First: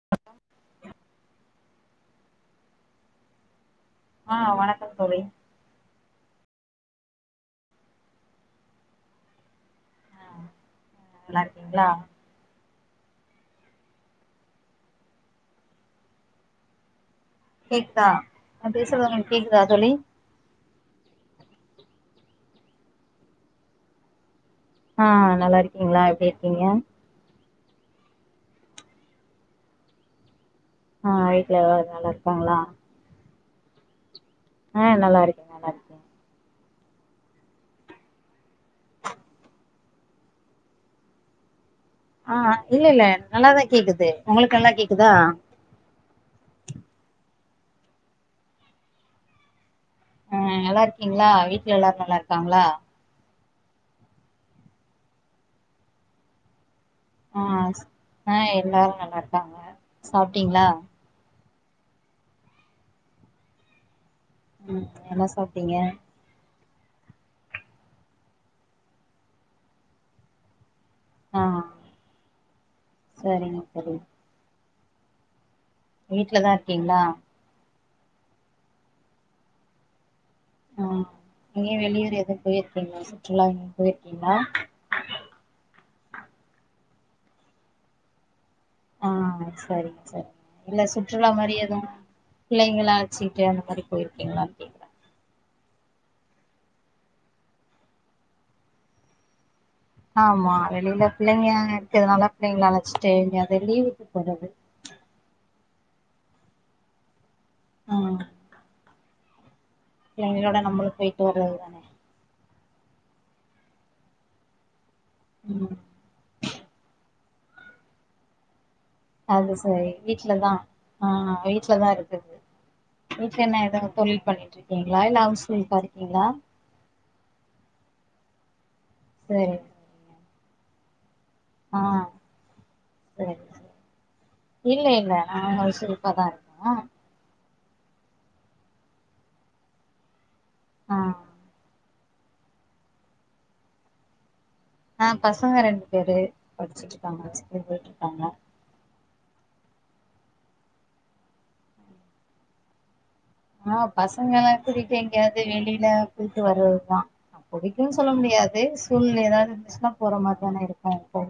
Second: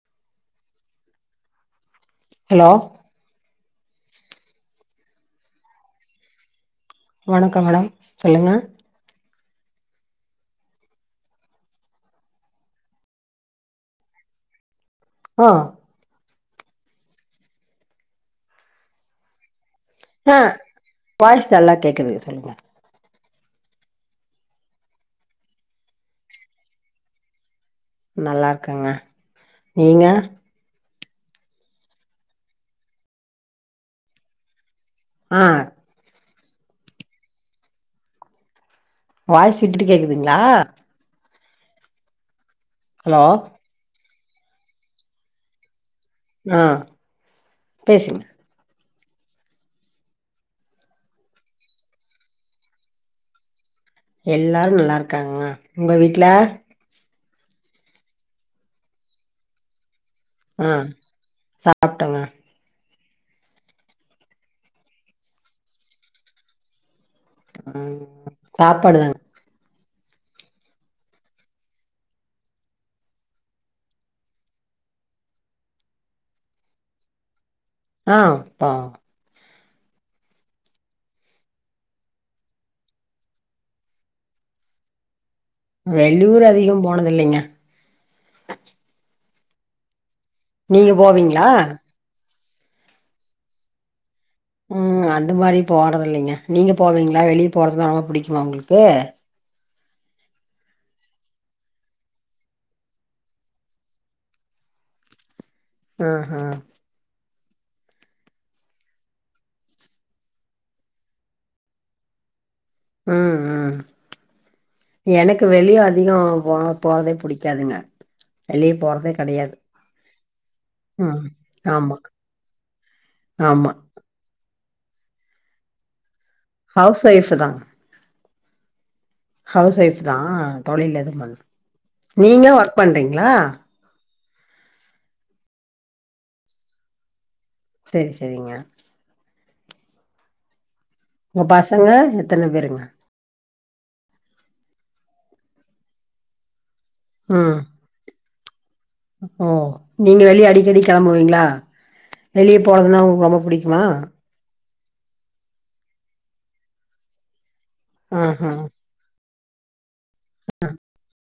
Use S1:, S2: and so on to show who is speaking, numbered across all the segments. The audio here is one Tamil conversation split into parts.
S1: [unintelligible]
S2: ஹலோ
S1: ஆ வணக்கம் தோழி
S2: வணக்கம் மேடம் சொல்லுங்க
S1: நல்லார்க்கிங்ளா
S2: ஆ
S1: கேக்தா நா பேஸ்றது உங்ளுக்கு கேக்தா தோழி
S2: ஆ வாய்ஸ் நல்லா கேக்குது சொல்லுங்க
S1: ஆ நல்லாருக்கீங்களா எப்டிருக்கீங்க
S2: நல்லார்க்கங்க நீங்க
S1: ஆ வீட்ல எல்லாரு நல்லாருக்காங்களா ஆ
S2: ஆ
S1: நல்லாருக்
S2: வாய்ஸ் இப்டி கேக்குதுங்ளா
S1: ஆ இல்ல இல்ல
S2: ஹலோ
S1: நல்லாதா கேக்குது உங்குளுக்கு நல்லா கேக்குதா
S2: ஆ பேசுங்க
S1: ஆ நல்லாருக்கீங்ளா வீட்ல எல்லாரு நல்லாருக்காங்ளா
S2: எல்லாரு நல்லாருக்காங்கக உங்க வீட்ல
S1: ஆ ஸ் ஆ எல்லாரு நல்லாருக்காங்க
S2: அ சாப்ட்டங்க
S1: ம் என்னா சாப்ட்டீங்க
S2: அ சாப்பாடு தாங்க
S1: ஆ சரிங்க சரிங்க வீட்லதா இருக்கீங்ளா
S2: ஆ பா
S1: ஆ எங்கயு வெளியூர் எதும் போயிருக்கீங்ளா சார் சுற்றுலா எங்கியு போயிருக்கீங்ளா
S2: வெளியூர் அதிகோ போனதில்லிங்க
S1: ஆ சரி சரி இல்ல
S2: நீங்க
S1: சுற்றுலா
S2: போவீங்களா
S1: மாறி எதும் பிள்ளங்கல்லா அழச்சிட்டு அந்த மாறி போயிருக்கீங்ளா
S2: ம் அந்த மாறி போறதில்லங்க நீங்க போவீங்ளா வெளிய போறதுதா ரொம்ப புடிக்குமா உங்களுக்கு
S1: ஆமா வெளில பிள்ளங்க இருக்கறதுனால பிள்ளங்கள அழச்சிட்டு எங்கயாவது லீவுக்கு போறது
S2: அ ஆ
S1: உம் பிள்ளங்களோட நம்மலும் போயிட்டு வரது தானே
S2: உம் உம் எனக்கு
S1: ம்
S2: வெளியாள் அதிகோ போ போறதே புடிக்காதுங்க வெளிய போறதே
S1: அது
S2: கெடையாது
S1: சரி வீட்லதா ஆ
S2: ம்
S1: வீட்ல தா
S2: ஆமா
S1: இருக்கறது வீட்லன்னா
S2: ஆமா
S1: எதும் தொழில் பண்ணிட்ருக்கீங்ளா இல்ல ஹவுஸ் வைப்ஃபா இருக்கீங்ளா
S2: ஹவுஸ் ஒய்ஃப் தா
S1: சரி
S2: ஹவுஸ் ஒய்ஃப் தா தொழில் எதும் பண்
S1: ஆ
S2: நீங்க ஒர்க் பண்றீங்ளா
S1: சரி சரி. இல்ல இல்ல நா ஹவுஸ் ஒய்ஃபா தா இருக்க
S2: சேரி செரிங்க
S1: ஆ
S2: உங்க பசங்க எத்தன பேருங்க
S1: அ பசங்க ரெண்டு பேரு படிச்சிட்ருக்காங்க
S2: ம்
S1: அப்டியே போயிட்ருக்காங்க
S2: ஓ நீங்க வெளிய அடிக்கடி கெளம்புவீங்களா வெளிய போறதுன்னா உங்களுக்கு ரொம்ப
S1: ஆ
S2: புடிக்குமா
S1: பசங்க கூட்டிட்டு எங்கயாவது வெளியில போயிட்டு வர்றதுதா நா புடிக்கும்ன்னு சொல்ல
S2: ஆஹா
S1: முடியாது சூழ்நிலை ஏதாவது இருந்துச்சுன்னா போற மாறி தான இருக்கும் அப்போ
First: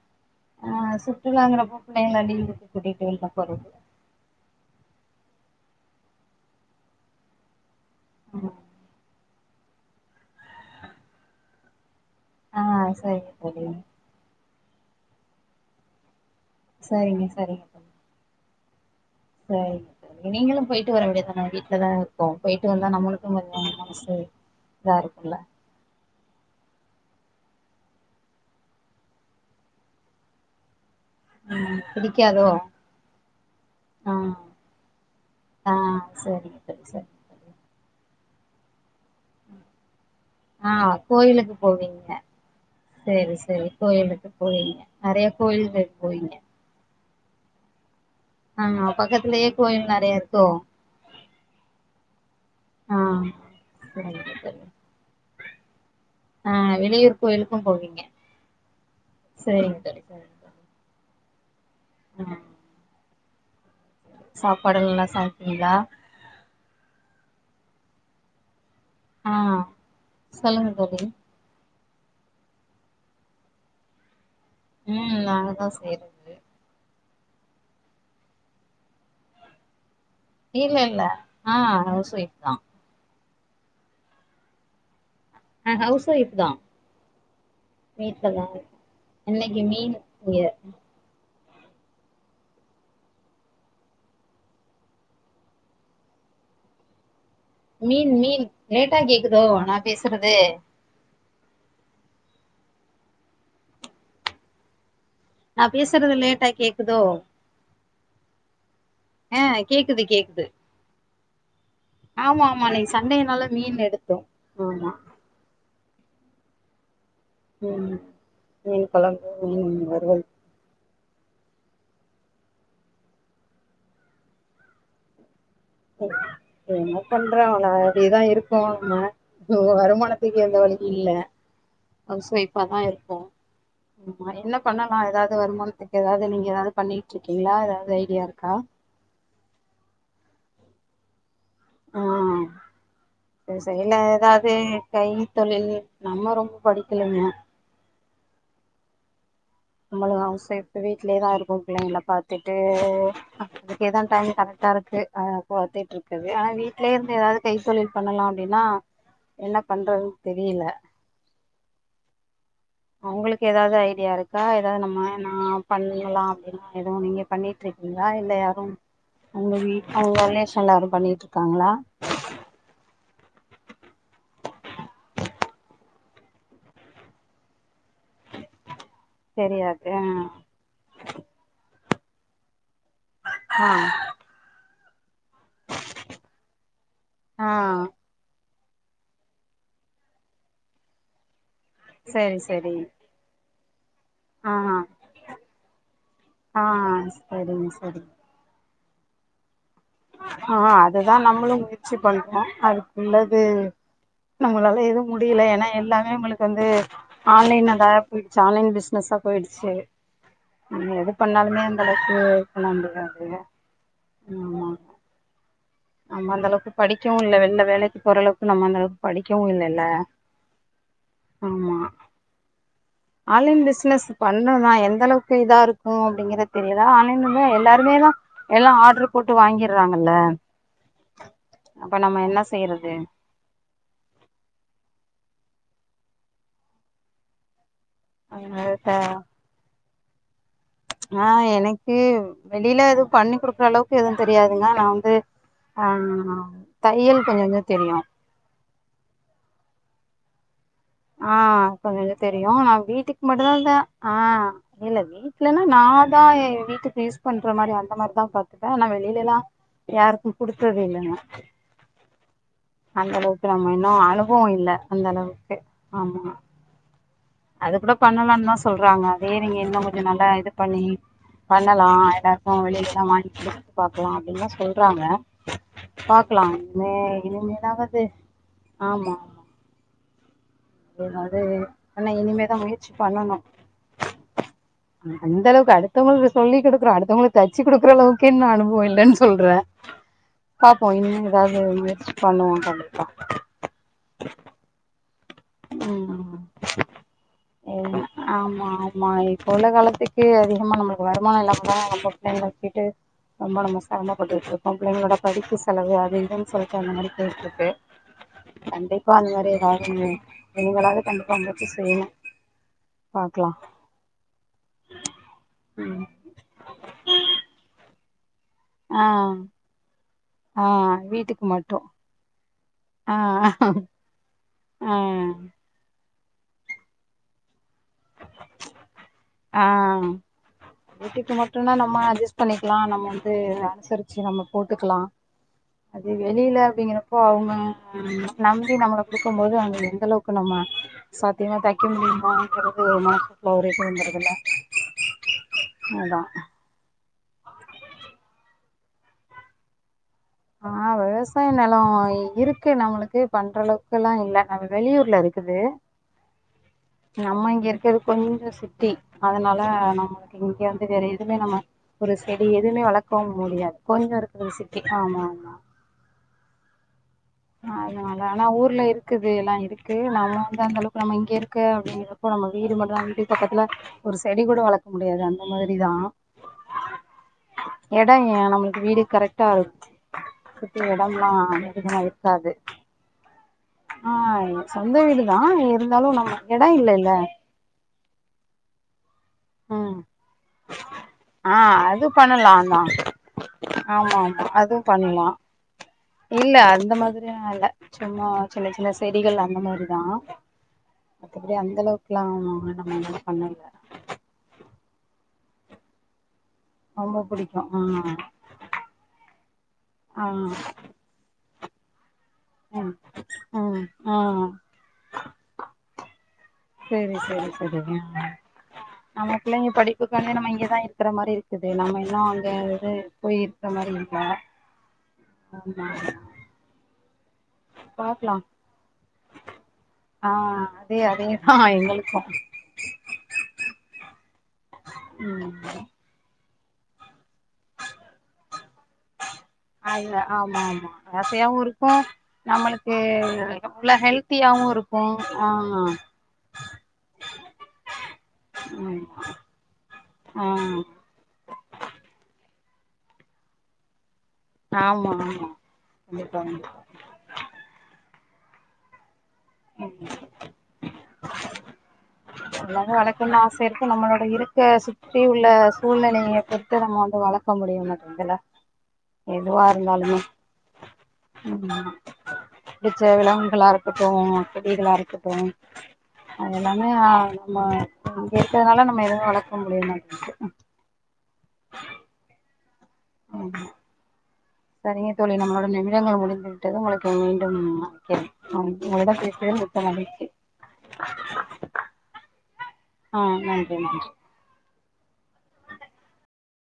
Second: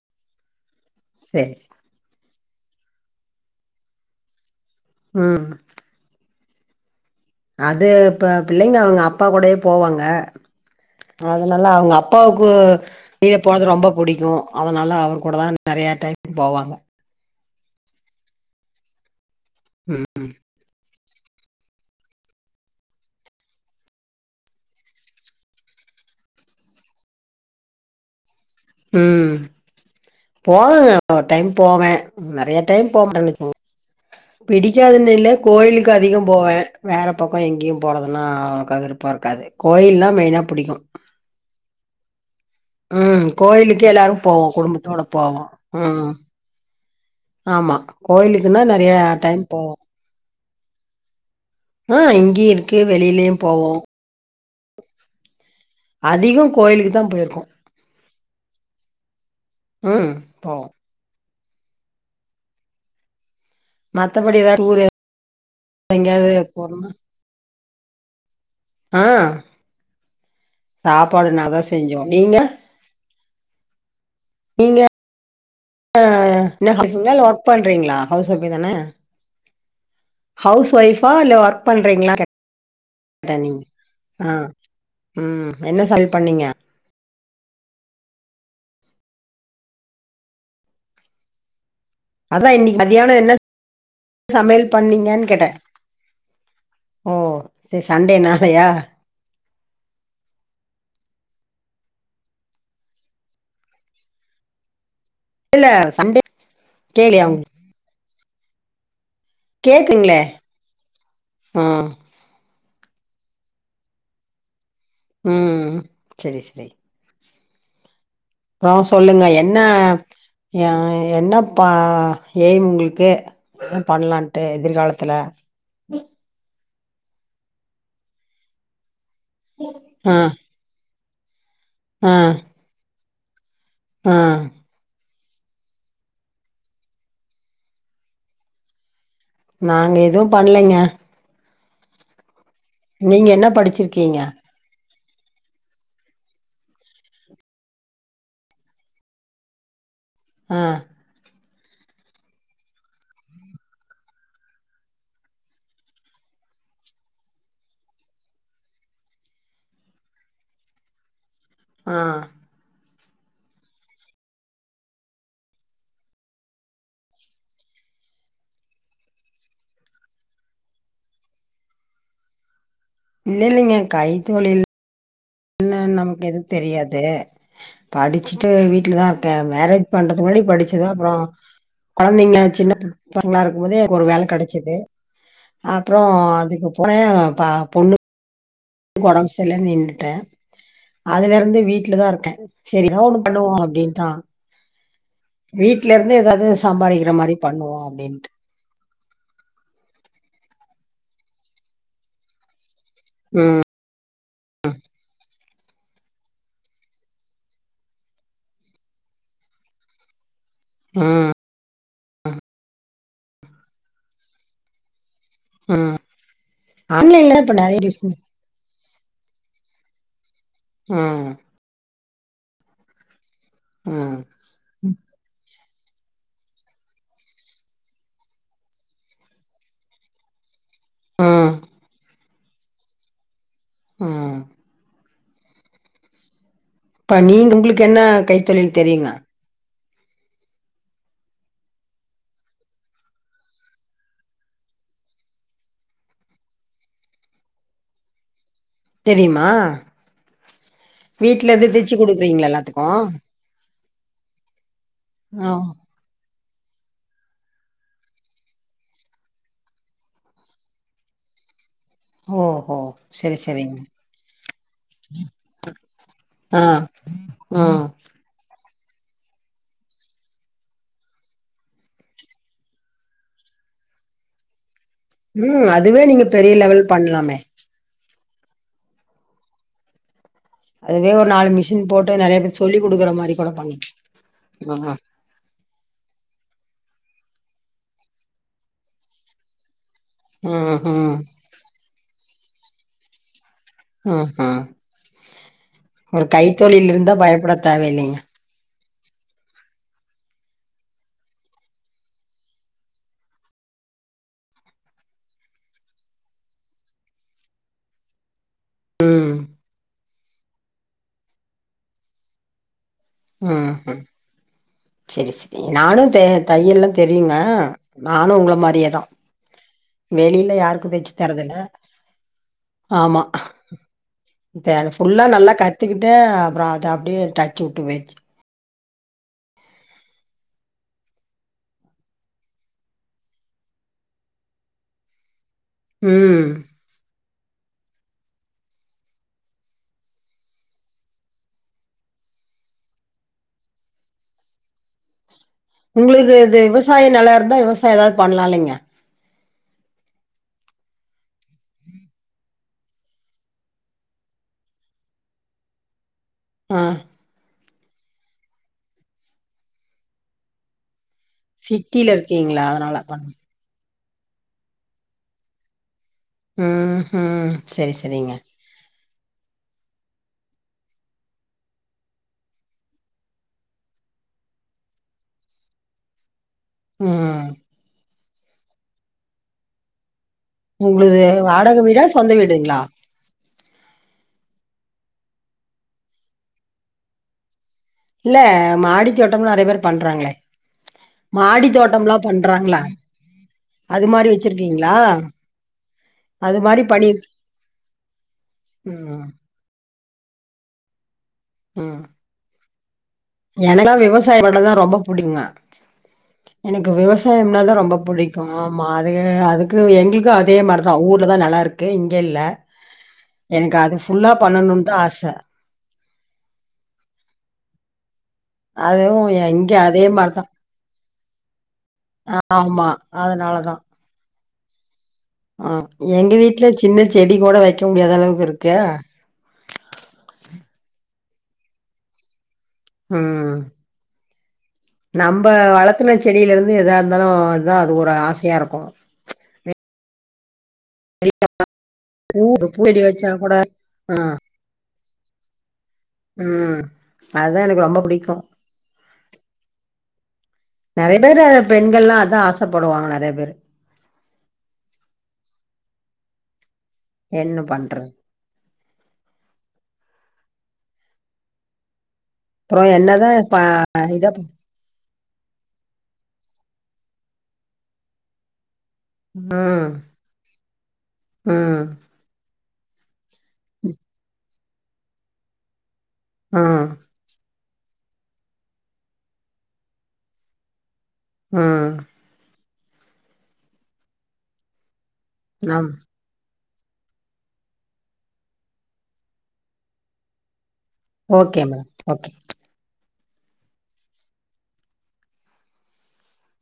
S1: [unintelligible] அ
S2: செரி
S1: சுற்றுலாங்கிறப்போ புள்ளைங்கள லீவுக்கு கூட்டிட்டு வெள்ல போறது
S2: ம் அது இப்ப பிள்ளைங்க அவுங்க அப்பா கூடயே போவாங்க அதனால அவுங்க அப் அப்பாவுக்கு
S1: ஆ சரிங்க
S2: வெளிய
S1: தோழி
S2: போறது ரொம்ப புடிக்கும் அதனால அவரு கூட தா நெறையா டைம் போவாங்க
S1: சரிங்க சரிங்க தோழி சரிங்க
S2: ம்
S1: சரி நீங்களும் போயி போயிட்டு வரவேண்டிய தானே வீட்ல தான இருக்கோ போயிட்டு வந்தா நம்மளுக்கும் கொஞ்சோ மனசு இதா இருக்குல்ல
S2: உம் போவங்க ஒரு டைம் போவ
S1: பிடிக்காதோ
S2: நெறையா டைம் போமாட்ட வச்சுக்கோங்க
S1: ஆ
S2: பிடிக்காதுன்னு இல்ல
S1: ஆ
S2: கோயிலுக்கு அதிகம் போவே
S1: சரிங்க தோழி
S2: வேற
S1: சரிங்க
S2: பக்கம்
S1: தோழி
S2: எங்கியு போறதுன்னா எனக்கு விருப்பம் இருக்காது கோயில்னா மெயினா
S1: அ
S2: புடிக்கு
S1: கோயிலுக்கு போவீங்க
S2: ம்
S1: சேரி சரி
S2: எல்லாரு
S1: கோயிலுக்கு
S2: போவோ
S1: போவீங்க
S2: குடும்பத்தோட
S1: நறையா
S2: போவோ
S1: கோயில்களுக்கு
S2: ம்
S1: போவீங்க
S2: ஆமா கோயிலுக்குன்னா நறியா டைம் போவோ
S1: நறையா இருக்கோ
S2: ம் இங்கியு இருக்கு
S1: ஆ
S2: வெளியிலயும் போவோ
S1: [unintelligible]
S2: அதிகோ
S1: ஆ
S2: கோயிலுக்குதா போயிருக்கோ
S1: சேரிங்கத் தோழி
S2: ம் போவோ
S1: ம்
S2: மத்தபடி எதாவ் ஊரு
S1: சாப்ட்டீங்களா
S2: எங்கயாவது போணுனா ஆ
S1: சொல்லுங்க தோழி
S2: சாப்பாடு நாதா செஞ்சோ நீங்க நீங்க
S1: ம் நாங்கதா செய்றோ
S2: அ என்ன [unintelligible] இல்ல ஒர்க் பண்றீங்ளா ஹவுஸ் ஒஃய்பேதானே ஹவுஸ்
S1: இல்ல
S2: ஒய்ஃபா இல்ல
S1: ஆ
S2: ஒர்க்
S1: ஹவுஸ்
S2: பண்றீங்ளான்
S1: ஒய்ஃப் தா
S2: கேட்டனீ ஆ ம்
S1: அ
S2: என்ன
S1: ஹவுஸ்
S2: சமையல் பண்ணீங்க
S1: ஒய்ஃப்தா வீட்லதா இன்னக்கி மீன் இங்க
S2: அதா இன்னிக்கி மதியானோ என்ன சமையல் பண்ணீங்கன் கேட்டே ஓ சே சண்டே நாளையா
S1: துறோ நாப் பேசறதே நா
S2: இல்ல
S1: பேசறது
S2: சண்டே
S1: லேட்டா கேக்குதோ
S2: கேக்கலையா உங்களுக்கு
S1: அ கேக்குது
S2: கேக்குங்களே
S1: கேக்குது
S2: ஆ
S1: ஆமாமா இன்னக்கி சண்டேனால மீன் எடுத்தோ ஆமா
S2: ம் செரி செரி
S1: ம் மீன் கொழம்பு மீன் வருவல்
S2: எ என்னாப்பா எய்ம் உங்குளுக்கு பண்லான்ட்டு எதிர்காலத்துல
S1: இப்ப என்னப் பண்ற அவ்ள அப்டிதா இருக்கு நம்ம உங்க
S2: ஆ
S1: வருமானத்துக்கு எந்த வழியு இல்ல
S2: ஆ
S1: ஹவுஸ் ஒய்ஃபாதா இருக்கோ
S2: ஆ
S1: ஆமா என்னப் பண்ணலா எதாவது வருமானத்துக்கு எதாவது நீங்க எதாவது பண்ணிட்ருக்கீங்ளா எதாவது ஐடியா இருக்கா
S2: நாங்க எதுவும் பண்லைங்க நீங்க என்ன
S1: த சைட்ல
S2: படிச்சிருக்கீங்க
S1: எதாது கைத்தொழில் நம்ம ரொம்ப படிக்கலைங்க நம்மளு ஹவுஸ்
S2: ஆ
S1: ஒய்ஃபு வீட்லியேதா இருக்கோ புள்ளைங்ளப் பாத்துட்டு அதுக்கேதா டைம் கரெக்டா இருக்கு அ பாத்துட்ருக்கது அ வீட்லே இருந்து எதாது கைத்தொழில் பண்ணலா அப்டினா என்னப் பண்றதுன் தெரியில
S2: ஆ
S1: அவுங்குளுக்கு எதாது ஐடியா இருக்கா எதா நம்ம நாப் பண்ணலா அப்டினா எதுவு நீங்கப் பண்ணிட்ருக்கீங்ளா இல்ல யாரும் உங்க வீட் அவுங்க ரிலேஷன் எல்லாரு பண்ணிட்ருக்காங்களா
S2: இல்ல இல்லிங்க கைத்தொழில் என்னன் நமக்கு எதுந் தெரியாது படிச்சுட்டு வீட்லதா இருக் டே மேரேஜ்
S1: தெரியாது
S2: பண்றதுக்கு
S1: ஆஹ்
S2: முன்னாடி படிச்சது அப்றோ கொழந்தைங்ள சின்ன பிள்ளைங்ளா இருக்கும் போதே
S1: ஆஹ்
S2: ஒரு வேல கெடச்சது அப்றோ அதுக்குப் போனே பா
S1: ஆஹ்
S2: பொண்ணு ஒடம் செர்லன் நின்னுட்டே அதுல இருந்து வீட்லதா இருக்கே
S1: சரி சரி
S2: செரி எதோ ஒன்னுப் பண்ணுவோ அப்டின்ட்டா
S1: ஆஹ்
S2: வீட்ல இருந்து எதாது
S1: ஆ
S2: சாம்பாரிக்கிற மாரி
S1: சரிங்க
S2: பண்ணுவோ
S1: சரிங்க
S2: அப்டின்ட்டு
S1: ஆ அதுதா நம்ளு முயற்சி பண்றோ அதுக்குள்ளது
S2: ம்
S1: நம்மளால எதும் முடியல எனா எல்லாமே உங்களுக்கு வந்து ஆன்லைன் அதா போயிடுச்சு ஆன்லைன் பிசினஸா போயிடுச்சு நம்ம எதுப்
S2: ம்
S1: பண்ணாலுமே அந்தளவுக்கு பண்ண முடியாது ஆமா
S2: ம்
S1: நம்ம அந்தளவுக்கு படிக்கவு இல்ல
S2: ஆன்லைன்ல இப்ப
S1: வெள்ல
S2: நெறைய
S1: வேலைக்குப்
S2: பிசினஸ்
S1: போறளவுக்கு நம்ம அந்தளவுக்கு படிக்கவு இல்லல்ல
S2: ம்
S1: ஆமா ஆன்லைன் பிசுனஸ்
S2: ம்
S1: பண்ணலா எந்தளவுக் கு இதா இருக்கோம் அப்படிங்குறது தெரியல ஆன்லைன்ல எல்லாருமேதா எல்லா ஆர்டர் போட்டு வாங்கிறாங்கல்ல
S2: ம்
S1: அப்ப நம்ம என்ன செய்றது
S2: ம் ப்ப நீங் ஒங்களுக்கு என்ன
S1: அதனால
S2: கைத்தொழில் தெரியுங்க
S1: ஆ எனக்கு வெளில எதுவு பண்ணி குடுக்குற அளவுக்கு எதுவு தெரியாதுங்க ஆனா வந்து ஆ தையல் கொஞ்ச கொஞ்சோ தெரியும்
S2: தெரியுமா
S1: ஆ
S2: வீட்ல இருந்து தச்சு குடுக்குறீங்களா எல்லாத்துக்கும்
S1: அதனால்தா ஆ இல்ல
S2: ஆ
S1: வீட்டுலன்னா நாதா எ வீட்டுக்கு யூஸ் பண்ற மாரி அந்த மாரிதா பாத்துப்ப ஆனா வெளில எல்லா யாருக்கு குடுத்தது இல்லங்க
S2: ஓஹோ
S1: அந்த
S2: செரி
S1: அளவுக்கு நம்ம
S2: செரிங்க
S1: இன்னு அனுபவோ இல்ல அந்த அளவுக்கு ஆமா
S2: ஆ ஆ
S1: அது கூட பண்ணலானுதா சொல்றாங்க அதயே இன்னு கொஞ்சோ நல்லா இது பண்ணி பண்ணலா எல்லாருக்கும் வெளில எல்லா வாங்கி குடுத்து பாக்கலா அப்படின்னுலா சொல்றாங்க
S2: ம் அதுவே நீங்க
S1: பாக்கலா
S2: பெரிய லெவல்
S1: இனிமே
S2: பண்லாமே
S1: இனிமேலாவது ஆமா ஆமா
S2: அதுவே ஒரு
S1: ஏதாவது
S2: நாலு மிஷின்
S1: ஆனா
S2: போட்டு நெறைய பேர்
S1: இனிமேதா
S2: சொல்லி்
S1: முயற்சி
S2: குடுக்குற மாரி
S1: பண்ணணு
S2: கூட பண்லா அமா
S1: அந்த அளவுக்கு அடுத்தவங்களுக்கு சொல்லி் குடுக்குற அடுத்தவங்களுக்கு தச்சு கொடுக்குற அளவுக்கே இன்னு அனுபவோ இல்லன் சொல்ற
S2: ம்
S1: பாப்போ
S2: ம்
S1: இன்னும் எதாது முயற்சி பண்ணுவோ கண்டிப்பா
S2: ம் ம் ஒரு
S1: ம்
S2: கைத்தொழில் இருந்தா பயப்பட தேவ
S1: ம்
S2: இல்லீங்க
S1: ஆமா ஆமா இப்போல காலத்துக்கே அதிகமா நம்மளுக்கு வருமானம் இல்லாததால நம்ம பிள்ளைகள விட்டுட்டு ரொம்ப நம்ம சிரம பட்டுட்டு இருக்கோ பிள்ளைங்களோட படிப்பு செலவு அது இதுன்னு சொல்ட்டு அந்த மாதிரி போயிட்டு இருக்கு கண்டிப்பா அந்த
S2: ம்
S1: மாரி ஏதாது நீங்களாது கண்டிப்பா முயற்சா செய்ங்க
S2: ம் ம் சேரி செரி நானும் தே தையல்லா தெரியுங்க நானு உங்கள மா
S1: ஆ
S2: ப்டியேதா வெளில
S1: ஆ
S2: யாருக்கு வெச்சு தரது
S1: வீட்டுக்கு
S2: இல்ல
S1: மட்டு ஆ
S2: ஆமா தென
S1: ஆ
S2: ஃபுல்லா நல்லா க த்துக்கிட்ட அப்ற அது அப்டியே டச்சு விட்டு போய்
S1: ஆ வீட்டுக்கு மட்டுனா நம்ம அட்ஜஸ்ட் பண்ணிக்கலா நம்ம வந்து அனுசரிச்சி நம்ம போட்டுக்கலா அது
S2: ம்.
S1: வெளில அப்படிங்கற போ அவுங்க நம்பி நம்மள குடுக்கும்போது அவங்க எந்த அளவுக்கு நம்ம சத்தியமா தைக்க முடியும் தெரியில
S2: உங்களுது இது விவசாய நெலம் இருந்தா விவசாயம் ஏதாவது பண்ணலா இல்லைங்க
S1: ஆ வ விவசாய நெலம் இருக்கு நம்மளுக்கு பண்ற அளவுக்குல்லாம் இல்ல நம்ம வெளியூர்ல இருக்குது
S2: ஆ
S1: நம்ம இங்க இருக்கறது கொஞ்ச சிட்டி அதனால நம்மளுக்கு இங்க வந்து இங்க நம்ம
S2: சிட்டில
S1: ஒரு செடி
S2: இருக்கீங்களா?
S1: எதுவ்மே
S2: அதனால பண்ண
S1: வளக்கவும் முடியாது கொஞ்சோ இருக்குறது சிட்டி ஆமா ஆமா
S2: ம் ம் சேரி
S1: அதனால
S2: சேரிங்க
S1: ஆனா ஊர்ல இரு இருக்குது எல்லா இருக்கு நம்ம வந்து அந்த அளவுக்கு நம்ம இங்க இருக்கு அப்படிங்கிறப்போ நம்ம வீடு மட்டுந்தா வீட்டு பக்கத்துல ஒரு செடி கூட வளக்க முடியாது அந்த மாதிரி தா
S2: ம்
S1: எடம் ஏ நம்மளுக்கு வீடு கரெக்டா இருக்
S2: உங்கது வாடக வீடா சொந்த
S1: இருக்காது
S2: வீடுங்களா
S1: ஆ சொந்த வீடுதா இருந்தாலு நம்ம எடம் இல்லல்ல
S2: இல்ல மாடித்தோட்டம் நெறைய பேரு
S1: ம்
S2: பண்றாங்களே
S1: ஆ
S2: மாடி
S1: அது
S2: தோட்டம்ல்லாம் பண்றாங்களா
S1: பண்ணலாந்தா
S2: அது
S1: ஆமா
S2: மாரி
S1: ஆமா அதுவு
S2: வச்சிருக்கீங்களா
S1: பண்லா இல்ல
S2: அது மாரி
S1: அந்த
S2: பண்ணி
S1: மாதிரி இல்ல சும்மா சின்ன சின்ன
S2: ம்,
S1: செடிகள் அந்த மாரிதா மத்தபடி அந்த
S2: ம்.
S1: அளவுக்குல்லாம் நம்ம எதும் பண்ணல
S2: விவசாய பண்ணதா ரொம்ப புடிங்க எனக்கு
S1: ரொம்ப
S2: விவசாயம்னா
S1: புடிக்கு
S2: தான் ரொம்ப புடிக்கும் ஆமா அது அதுக்கு
S1: ஆ ஆ
S2: எங்களுக்கு அதே மாரிதா ஊர்ல தா நெலோ இருக்கு இங்க இல்ல
S1: ம்
S2: எனக்கு
S1: ம்
S2: அது
S1: ஆ
S2: ஃபுல்லா பண்ணணுன்னு தா ஆச
S1: சேரி சேரி சேரிங்க
S2: அதுவு எங்க அதே மாரிதா
S1: இருக்கிற மாரி இருக்குது நம்ம இன்னு அங்க
S2: ஆமா.
S1: இது போயி
S2: அதனால
S1: இருக்கிற
S2: தான்.
S1: மாரி இல்ல
S2: ஆ
S1: ஆமா
S2: எங்க வீட்ல சின்ன செடி கோட வைக்க முடியாத
S1: பாக்லா
S2: அளவுக்கு இருக்கே
S1: ஆ அதே அதேதா எங்களுக்கு
S2: ம் நம்ப
S1: ம்
S2: வளத்துன செடியில இருந்து எதா இருந்தாலு அதுதா அது ஒரு ஆசையா இருக்கு
S1: அத ஆமா ஆமா ஆசையாவு இருக்கு
S2: பூ ஒரு
S1: நம்மளுக்கு
S2: பூச்செடி வச்சா கூட
S1: உள்ள
S2: ஆ.
S1: ஹெல்த்தியாவு இருக்கு ம் ஆ
S2: ம் அதா எனக்கு ரொம்ப புடிக்கும்
S1: ம் ஆ
S2: நெறைய பேரு பெண்கள்லா அதா ஆசப்படுவாங்க நெறைய பேரு
S1: ஆமா ஆமா வந்துட்டோ
S2: என்ன பண்றது
S1: ம்
S2: அப்புறோ
S1: எல்லாமே
S2: என்னதா
S1: வளக்கனுன்
S2: ப
S1: ஆச இருக்கு நம்மளோட
S2: இத
S1: இருக்க சு த்தி உள்ள சூழ்நெலைய பொறுத்து நம்ம வந்து வளக்க முடிய மாட்டுன்துல எதுவா
S2: ம்
S1: இருந்தாலுமே ம் புடிச்சதெல்லாம் கலா இருக்கட்டு கொடிகளா இருக்கட்டு அது
S2: ம்
S1: எல்லாமே நம்ம இங்க இருக்கதனால நம்ம எதுவு வளக்க முடிய மாட்டுந்து
S2: ம்
S1: ம் சரிங்க தோழி நம்ளோட
S2: நம்
S1: நிமிடங்கள் முடிந்தது விட்டது [unintelligible] உங்களிடம் பேசுனது மிக்க மகிழ்ச்சி
S2: ஓகே மேடம் ஓகே
S1: ஆ நன்றி நன்றி